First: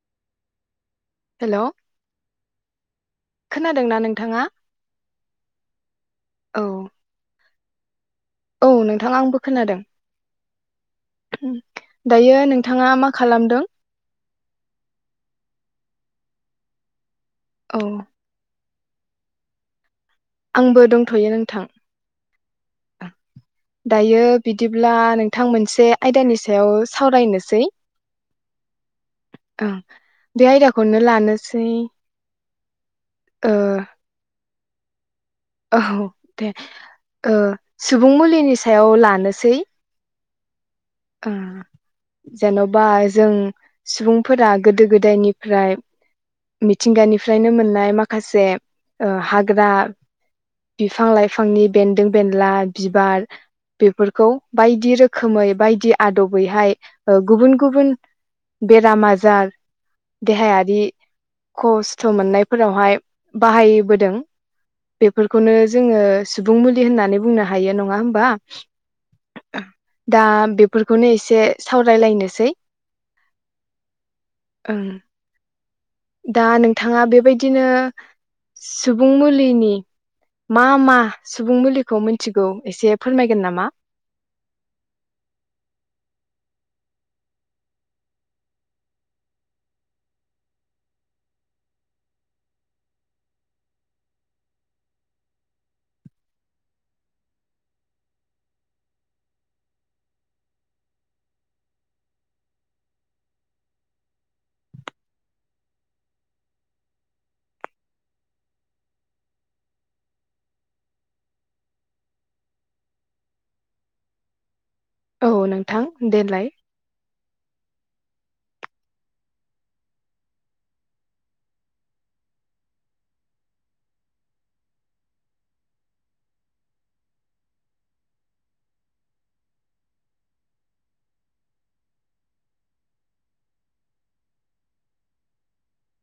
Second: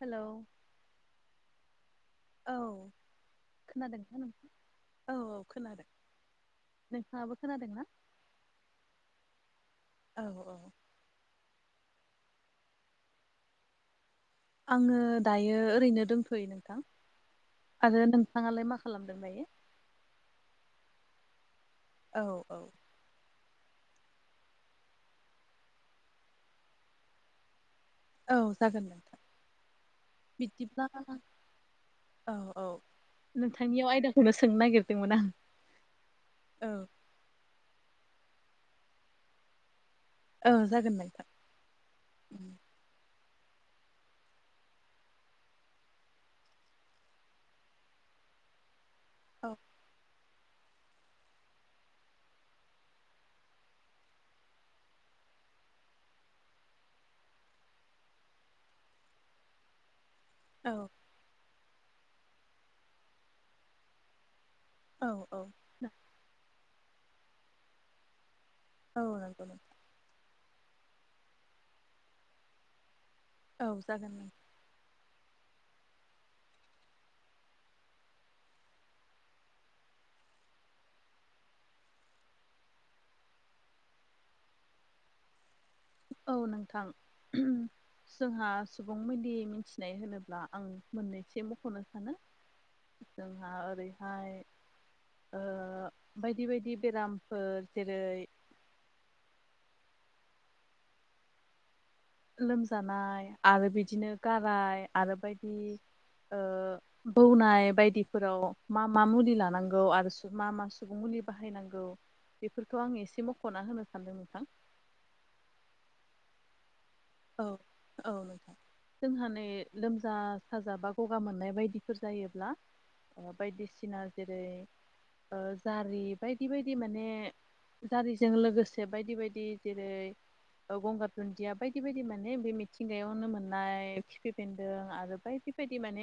Hello hello औ खोनादोंना खोनादों नों नोंथाङा औ औ खोनादों औ नोंथाङाबो खोनादोंना? औ नोंथाङ आंबो खोनादों। अ औ ओम दायो नोंथाङा मा खालामदों? आङो दायो ओरैनो दंथयो नोंथां औ आरो नोंथाङालाय मा खालामदों दायो? आंबो दंथयो नोंथां। औ औ दायो बिदिब्ला नोंथां मोनसे आयदानि सायाव सावरायनोसै औ जागोन नोंथां ओ बे बिदिब्ला आयदाखौनो लानोसै औ औ ओ नोंथांनियाव आयदाखौनो सोंनो नागिरदोंमोन आं औ दे औ ओ सुबुं मुलिनि सायाव लानोसै ओं आ जेनबा जों सुबुंफोरा गोदो गोदायनिफ्राय मिथिंगानिफ्रायनो मोननाय माखासे ओ औ हाग्रा बिफां लाइफांनि बेन्दों बेनला बिबार बेफोरखौ बायदि रोखोमै बायदि आदबैहाय ओ गुबुन गुबुन बेराम आजार औ देहायारि खस्थ मोननायफोरावहाय बाहायबोदों औ बेफोरखौनो जोङो सुबुं मुलि होननानै बुंनो हायो नङा होमबा? औ नंगौ नों दा बेफोरखौनो एसे सावरायलायनोसै औ जागोन दे ओं दा नोंथाङा बेबायदिनो सुबुं मुलिनि मा मा सुबुं मुलिखौ मिथिगौ एसे फोरमायगोन नामा? [inaudible] औ नोंथां जोंहा सुबुं मोदि मिथिनाय होनोब्ला आं मोननैसो मख'नो सानो जोंहा ओरैहाय ओ बायदि बायदि बेरामफोर जेरै लोमजानाय आरो बिदिनो गाराय आरो बायदि ओ बौनाय बायदिफोराव मा मा मुलि लानांगौ आरो सु मा मा सुबुं मु दि बाहायनांगौ बेफोरखौ आं एसे मख'ना होनो सानदों नोंथां। औ नोंथां देलाय औ औ नोंथां जोंहा नै लोमजा-साजा बा गगा मोननाय बायदिफोर जायोब्ला ओ बायदिसिना जेरै ओ जारि बायदि बायदि माने जारिजों लोगोसे बायदि बायदि जेरै ओ गंगार दुन्दिया बाय दि बायदि माने बे मिथिंगायावनो मोननाय खिफि बेन्दों आरो बायदि बायदि माने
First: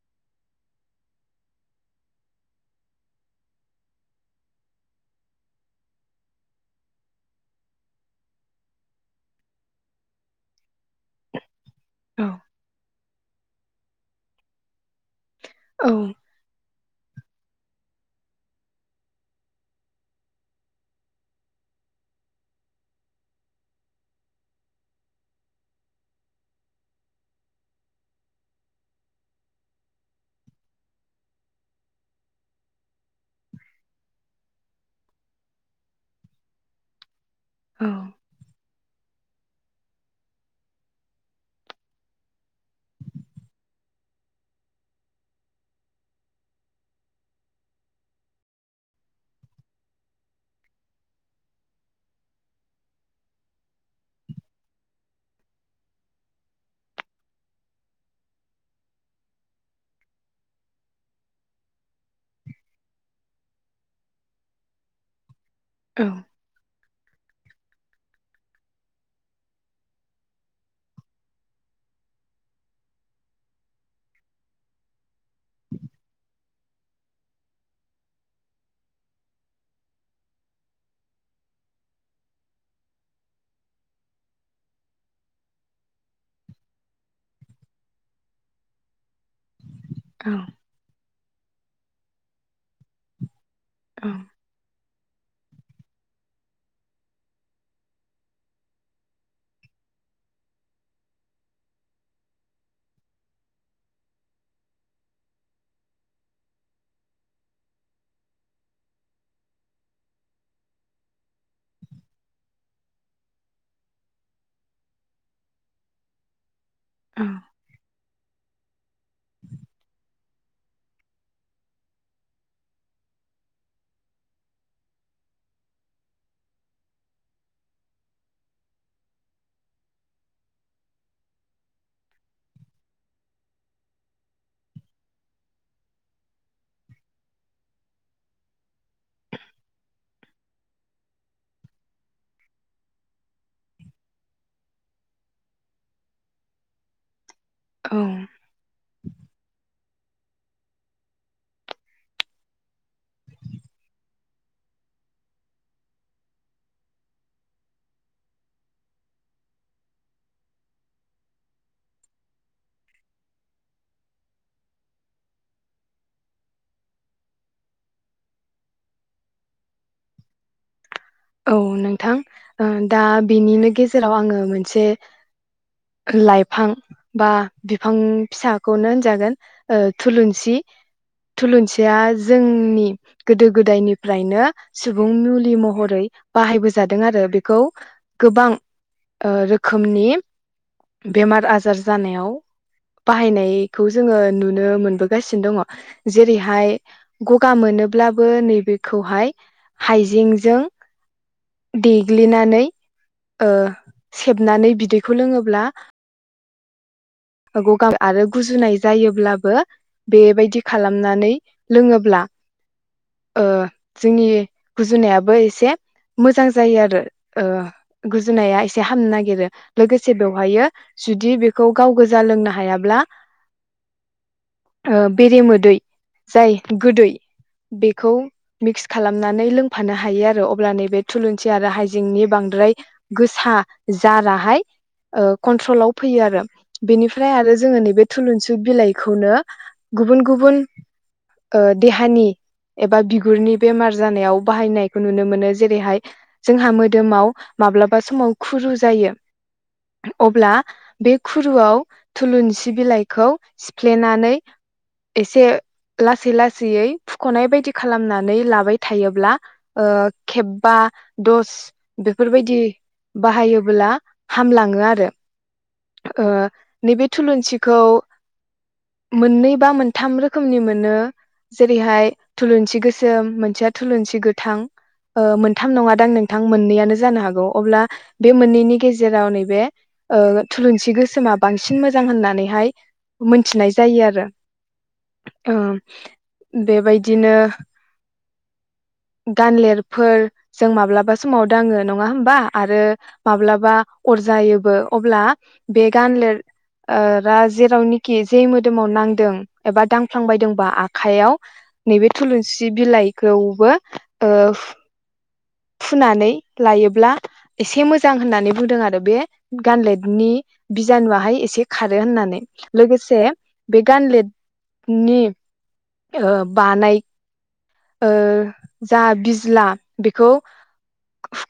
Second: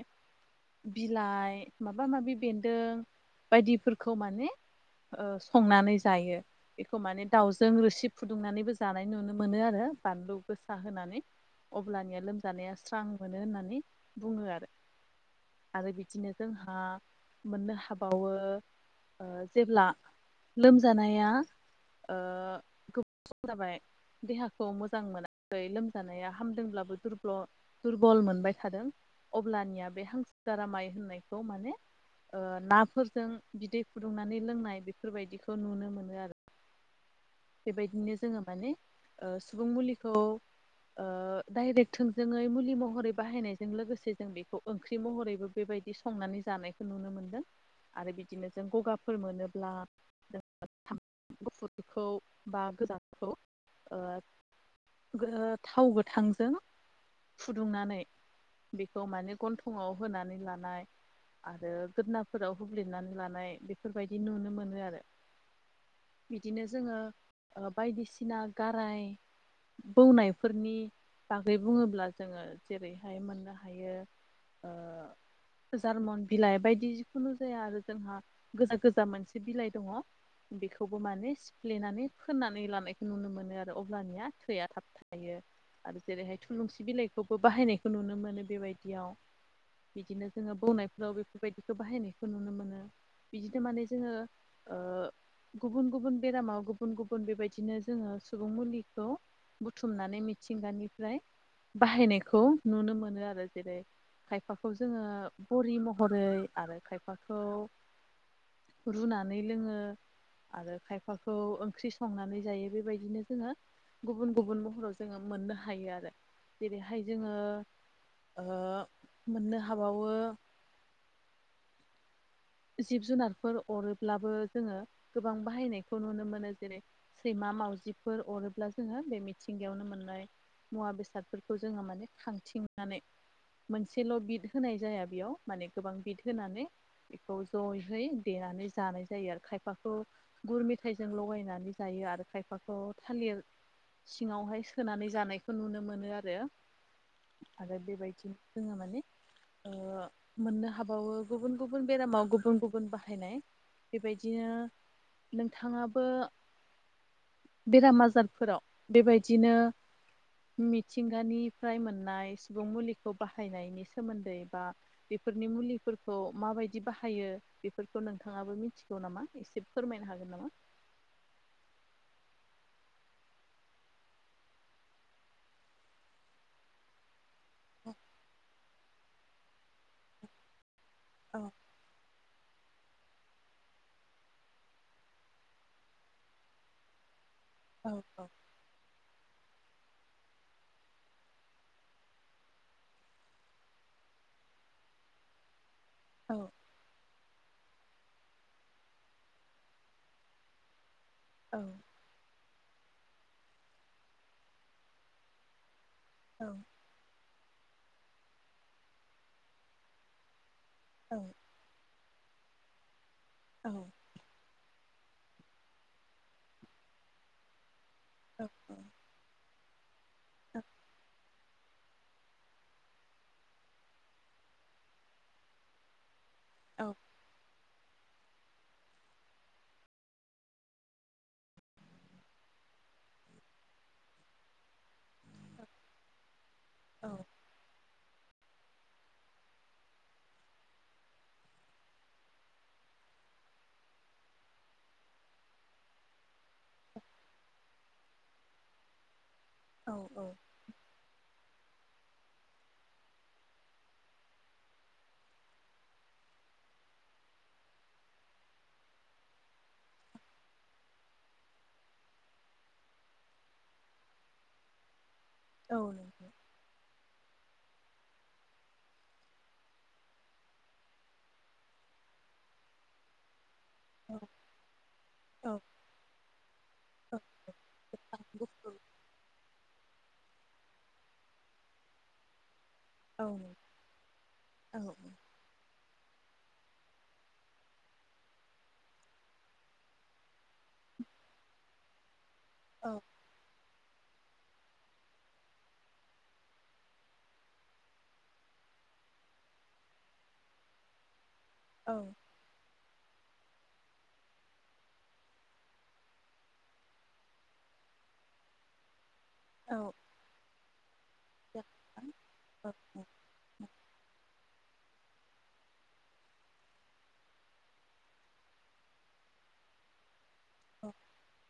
बिलाइ माबा माबि बेन्दों बायदिफोरखौ माने ओ संनानै जायो बेखौ माने दाउजों रोसि फुदुंनानैबो जानाय नुनो मोनो आरो। बानलु गोसा होनानै अब्लानिया औ लोमजानाया स्रां मोनो होननानै बुङो आरो। आरो औ बिदिनो जोंहा मोननो हाबावो ओ जेब्ला लोमजानाया ओ गोबाव सम जाबाय देहाखौ मोजां मोना खै लोमजानाया हामदोंब्लाबो दुरब्ल' दुरबल मोनबाय थादों अब्लानिया बे हांसो सो गारामाइ होननायखौ माने ओ नाफोरजों बिदै फुदुंनानै लोंनाय बेफोरबायदिखौ नुनो मोनो आरो। [inaudible] औ बेबायदिनो जोङो माने ओ सुबुं मुलिखौ [inaudible] दायरेग थोंजोङै मुलि महरै बाहायनायजों लोगोसे जों बेखौ ओंख्रि महरैबो बेबायदि संनानै जाय जानायखौ नुनो मोनदों आरो बिदिनो जों गगाफोर मोनोब्ला गुफुरखौ बा गोजानफोरखौ ओ ओ थाव गोथांजों फुदुंनानै बेखौ माने गन्थंआव होनानै लानाय आरो गोदोनफोराव हुब्लिरनानै लानाय बेफोरबायदि नुनो मोनो आरो औ बिदिनो जोंङो बायदिसिना गाराय बौनायफोरनि बागै बुंङोब्ला जोंङो जेरैहाय मोननो हायो [inaudible] जार्मन बिलाइ बायदि जिखुनु जाया आरो जोंहा गोजा गोजा मोनसे बिलाइ दंङ बेखौबो माने सिफ्लेनानै फोननानै लानायखौ नुनो मोनो आरो अब्लानिया बिया थाब थायो आरो जेरैहाय थुलुंसि बिलाइखौबो बाहायनायखौ नुनो मोनो बेबायदियाव बिदिनो जोंङो बौनायफोराव बेफोरबायदिखौ बाहायनायखौ नुनो मोनो बिदिनो माने औ जोंङो ओ गुबुन-गुबुन बेरामाव गुबुन-गुबुन बेबायदिनो जोंङो सुबुं मुलिखौ बुथुमनानै मिथिंगानिफ्राय बाहायनायखौ नुनो मोनो आरो जेरै खायफाखौ जोंङो बरि महरै आरो खायफाखौ रुनानै लोंङो आरो खायफाखौ ओंख्रि संनानै जायो बेबायदिनो जोङो गुबुन-गुबुन महराव जोंङो मोननो हायो आरो जेरैहाय औ जोंङो ओ मोननो हाबावो जिब जुनारफोर अरोब्लाबो जोंङो गोबां बाहायनायखौ नुनो मोनो जेरै सैमा मावजिफोर अरोब्ला जोंङो बे मिथिंगायावनो मोननाय मुवा बेसादफोरखौ जोंङो माने खांथिंनानै मोनसेल बिद होनाय जाया बेयाव माने गोबां बिद होनानै बेखौ जयहै देनानै जानाय जायो आरो खायफाखौ गुर मेथायजों लगायनानै जायो आ आरो खायफाखौ थालिर सिंयावहाय सोनानै जानायखौ नुनो मोनो आरो। आरो औ बेबायदिनो जोंङो माने मोननो हाबावो गुबुन गुबुन गुबुन बेरामाव गुबुन गुबुन बाहायनाय बेबायदिनो नोंथांङाबो बेराम आजा मिथिंगानिफ्राय मोननाय सुबुं मुलिखौ बाहायनायनि सोमोन्दै बा बे फोरनि मुलिफोरखौ माबायदि बाहायो बेफोरखौ नोंथांङाबो मिथिगौ नामा एसे फोरमायनो हागोन नामा? औ नोंथां ओ दा बिनिनो गेजेराव आंङो मोनसे लाइफां बा बिफां फिसाखौनो होनजागोन ओ थुलुंसि थुलुंसिया जोंनि गोदो गोदायनिफ्रायनो सुबुं मुलि महरै बाहायबोजादों आरो बेखौ गोबां ओ रोखोमनि बेमार आजार जानायाव बाहायनायखौ जोंङो नुनो मोनबोगासिनो दंङ जेरैहाय गगा मोनोब्लाबो नैबेखौहाय हाइजेंजों देग्लिनानै ओ सेबनानै बिदैखौ लोंङोब्ला औ गगा आरो गुजुनाय जायोब्लाबो बेबायदि खालामनानै लोंङोब्ला ओ जोंनि गुजुनायाब बो एसे मोजां जायो आरो ओ गुजुनाया एसे हामनो नागिरो लोगोसे बेवहायो जुदि बेखौ गाव गोस जा लोंनो हायाब्ला ओ बेरेमोदै जाय गोदै बेखौ मिक्स खालामनानै लोंफानो हायो आरो अब्ला नैबे थुलुंसि आरो हाइजेंनि बांद्राय गोसा जालाहाय ओ कन्ट्रलाव फैयो आरो। बेनिफ्राय आरो जोङो नैबे थुलुंसिु बिलाइखौनो गुबुन गुबुन ओ देहानि एबा बिगुरनि बेमार जानायाव बाहायनायखौ नुनो मोनो जेरैहाय जोंहा मोदोमाव माब्लाबा समाव खुरु जायो अब्ला बे खु रुआव थुलुंसि बिलाइखौ सिफ्लेनानै एसे लासै लासैयै फुख'नाय बायदि खालामनानै लाबाय थायोब्ला ओ खेबबा दस बेफोर बायदि बाहायोब्ला हामलाङो आरो। ओ नैबे थुलुंसिखौ मोननै बा मोनथाम रोखोमनि मोनो जेरैहाय थुलुंसि गोसोम मोनसेया थुलुंसि गोथां ओ मोनथाम नङा दां नोंथां मोननैयानो जानो हागौ अब्ला बे मोननैनि गेजेराव नै बे ओ थुलुंसि गोसोमा बांसिन मोजां होननानै हाय मोनथिनाय जायो आरो औ। बेबायदिनो गानलेरफोर जों माब्लाबा समाव दाङो नङा होमबा? आरो माब्लाबा अरजायोबो अब्ला बे गानलेर ओ रा जेरावनिखि जे मोदोमाव नांदों एबा दांफ्लांबायदोंबा आखाइयाव नैबे थुलुनसि बिलाइखौबो ओ हु फुनानै लायोब्ला एसे मोजां होननानै बुंदों आरो बे गान्दलेदनि बिजानुआहाय एसे खारो होननानै लोगोसे बे गान्दलेद नि ओ बानाय ओ जा बिज्ला बेखौ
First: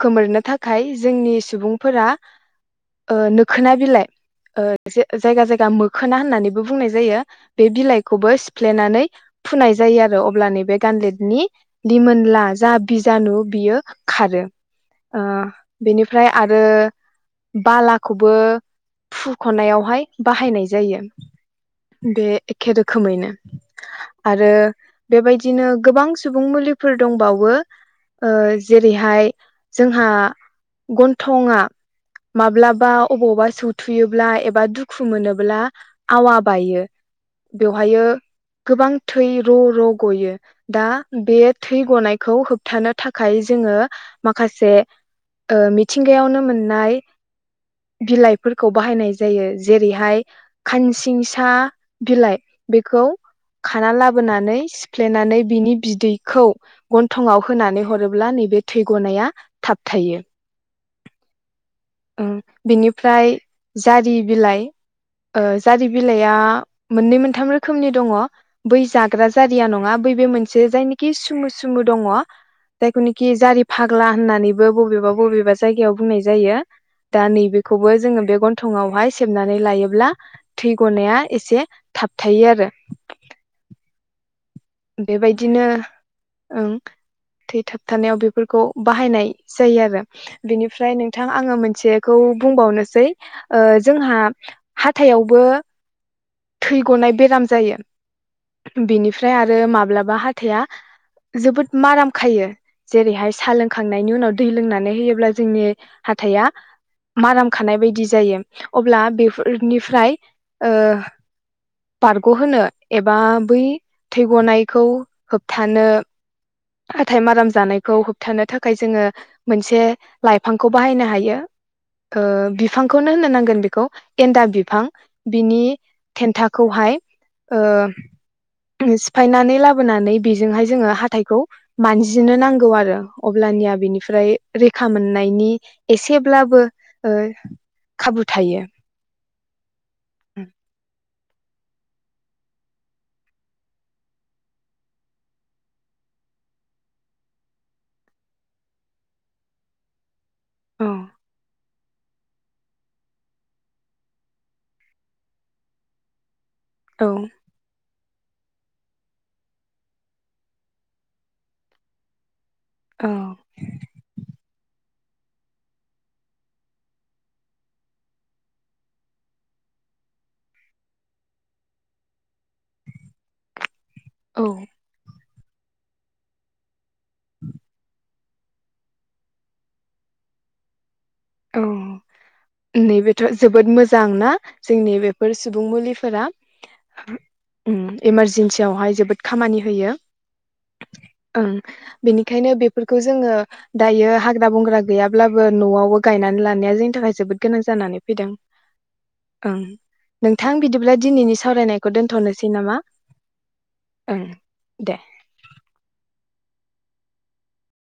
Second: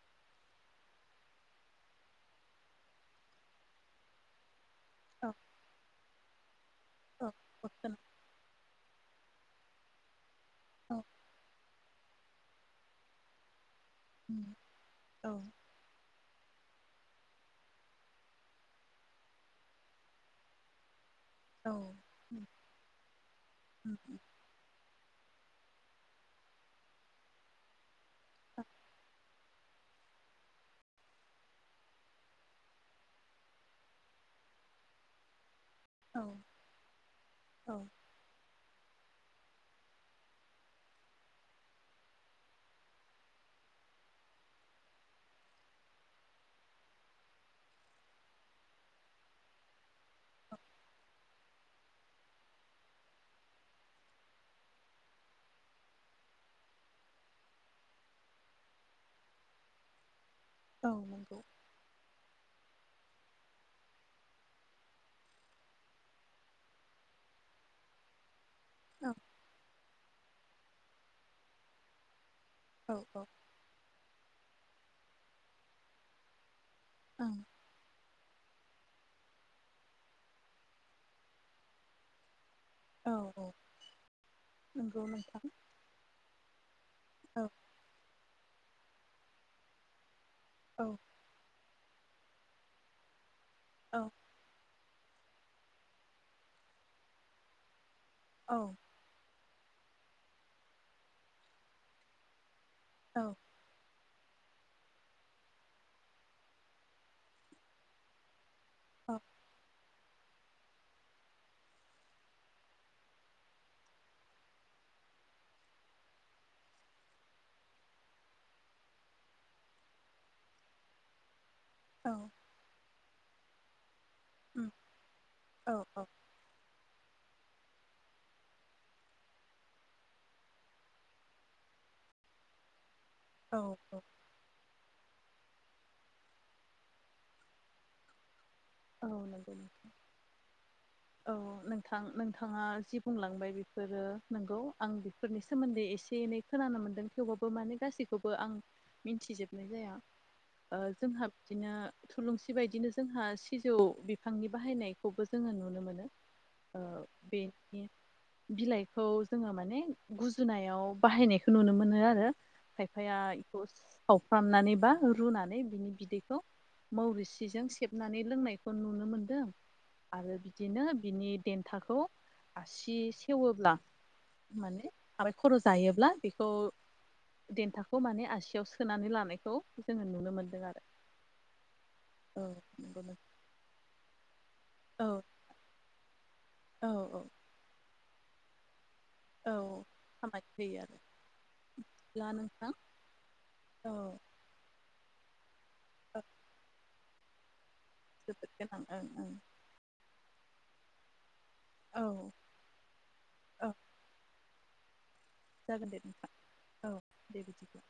खोमोरनो थाखाय जोंनि सुबुंफोरा ओ नोखोना बिलाइ ओ जे जायगा जायगा मोखोना होननानैबो बुंनाय जायो बे बिलाइखौबो सिफ्लेनानै फुनाय जायो आरो अब्ला नैबे गान्दलेद दिमोनला जा बिजानु बियो खारो। ओ बेनिफ्राय आरो बालाखौबो फुखनायावहाय बाहायनाय जायो। बे एखे रोखोमैनो आरो बेबायदिनो गोबां सुबुं मुलिफोर दंबावो ओ जेरैहाय जोंहा गन्थंङा माब्लाबा अबावबा सौथुयोब्ला एबा दुखु मोनोब्ला औ आवा बायो औ बेवहायो गोबां थै र' र' गयो दा बे थै गनायखौ होबथानो थाखाय जोङो माखासे ओ मिथिंगायावनो मोननाय बिलाइफोरखौ बाहायनाय जायो जेरैहाय खानसिंसा बिलाइ। बेखौ खाना लाबोनानै सिफ्लेनानै बिनि बिदैखौ गन्थंआव होनानै हरोब्ला नैबे थै गनाया थाबथायो। औ नोंगौ ओमफ्राय जारि बिलाइ ओ जारि बिलाइया मोननै मोनथाम रोखोमनि दङ। बै औ जाग्रा जारिया नङा बै बे मोनसे जायनिखि सुमु सुमु दङ औ औ जायखौनिखि जारि फाग्ला होननानैबो बबेबा बबेबा जायगायाव बुंनाय जायो। दा ओं नैबेखौबो जोङो बे गन थङावहाय सेबनानै लायोब्ला थै गनाया एसे थाबथायो आरो। औ औ नंगौ नोंथां बेबायदिनो ओं औ थैथाबथानायाव बेफोर खौ बाहायनाय जायो आरो औ बेनिफ्राय नोंथां आङो मोनसेखौ बुंबावनोसै ओ औ जोंहा हाथायावबो थै गनाय बेराम जायो। औ बिनिफ्राय आरो माब्लाबा हाथाइया जोबोद माराम खायो। औ जेरैहाय सा लोंखां नायनि उनाव दै लोंनानै होयोब्ला जोंनि हाथाइया माराम खानाय बायदि जायो। अब्ला औ बेफोरनि फ्राइ ओ बारग'होनो एबा बै थैग'नायखौ होबथानो हाथाय माराम जानायखौ होबथानो थाखाय जोङो मोनसे लाइफांखौ बाहायनो हायो। औ ओ बिफांखौनो होननो नांगोन बेखौ एन्दा उम बिफां बिनि औ औ थेन्थाखौहाय ओ सिफायनानै लाबोनानै बेजोंहाय जोङो हाथायखौ मानजिनो नांगौ आरो औ अब्लानिया औ बेनिफ्राय रैखा मोन नायनि एसेब्लाबो ओ खाबु थायो। औ नंगौ नंगौ औ नोंथां नोंथाङा जि बुंलांबाय बेफोरो नंगौ आं बेफोरनि सोमोन्दै एसे एनै खोना नोमोनदों थेवबाबो माने गासैखौबो आं मिथिजोबनाय जाया। ओ औ जोंहा बिदिनो थुलुंसि बायदिनो जोंहा सि सिजौ बिफांनि बाहायनायखौबो जोङो नुनो मोनो ओ औ बेनि बिलाइखौ जोङो माने गुजुनायाव बाहायनायखौ नुनो मोनो आरो औ खायफाया एखौ सावफ्रामनानैबा रुनानै बिनि बिदैखौ मरिसिजों सेबनानै लोंनायखौ नुनो मोनदों। आरो बिदिनो बिनि देन्थाखौ आसि सेवोब्ला औ माने आबाइ खर' जायोब्ला बेखौ देन्थाखौ माने आ सियाव सोनानै लानायखौ जोङो नुनो मोनदों आरो। औ नंगौ नैबेथ' नोंथां जोबोद मोजां ना? जोंनि औ बेफोर सुबुं मुलिफोरा औ औ। उम इमारजेन्सियावहाय जोबोद औ खामानि होयो। खामानि होयो आरो ओं बिदिब्ला बेनिखायनो नोंथां बेफोरखौ जोङो औ दायो हाग्रा बंग्रा गैयाब्लाबो न'आवबो औ गायनानै लानाया जोंनि थाखाय जोबोद गोनां जा जानानै फैदों जोबोद गोनां ओं नोंथां बिदिब्ला दिनैनि सा सावरायनायखौ ओं औ दोन्थ'नोसै नामा? औ ओं दे। जागोन दे नोंथां औ दे बिदिब्ला।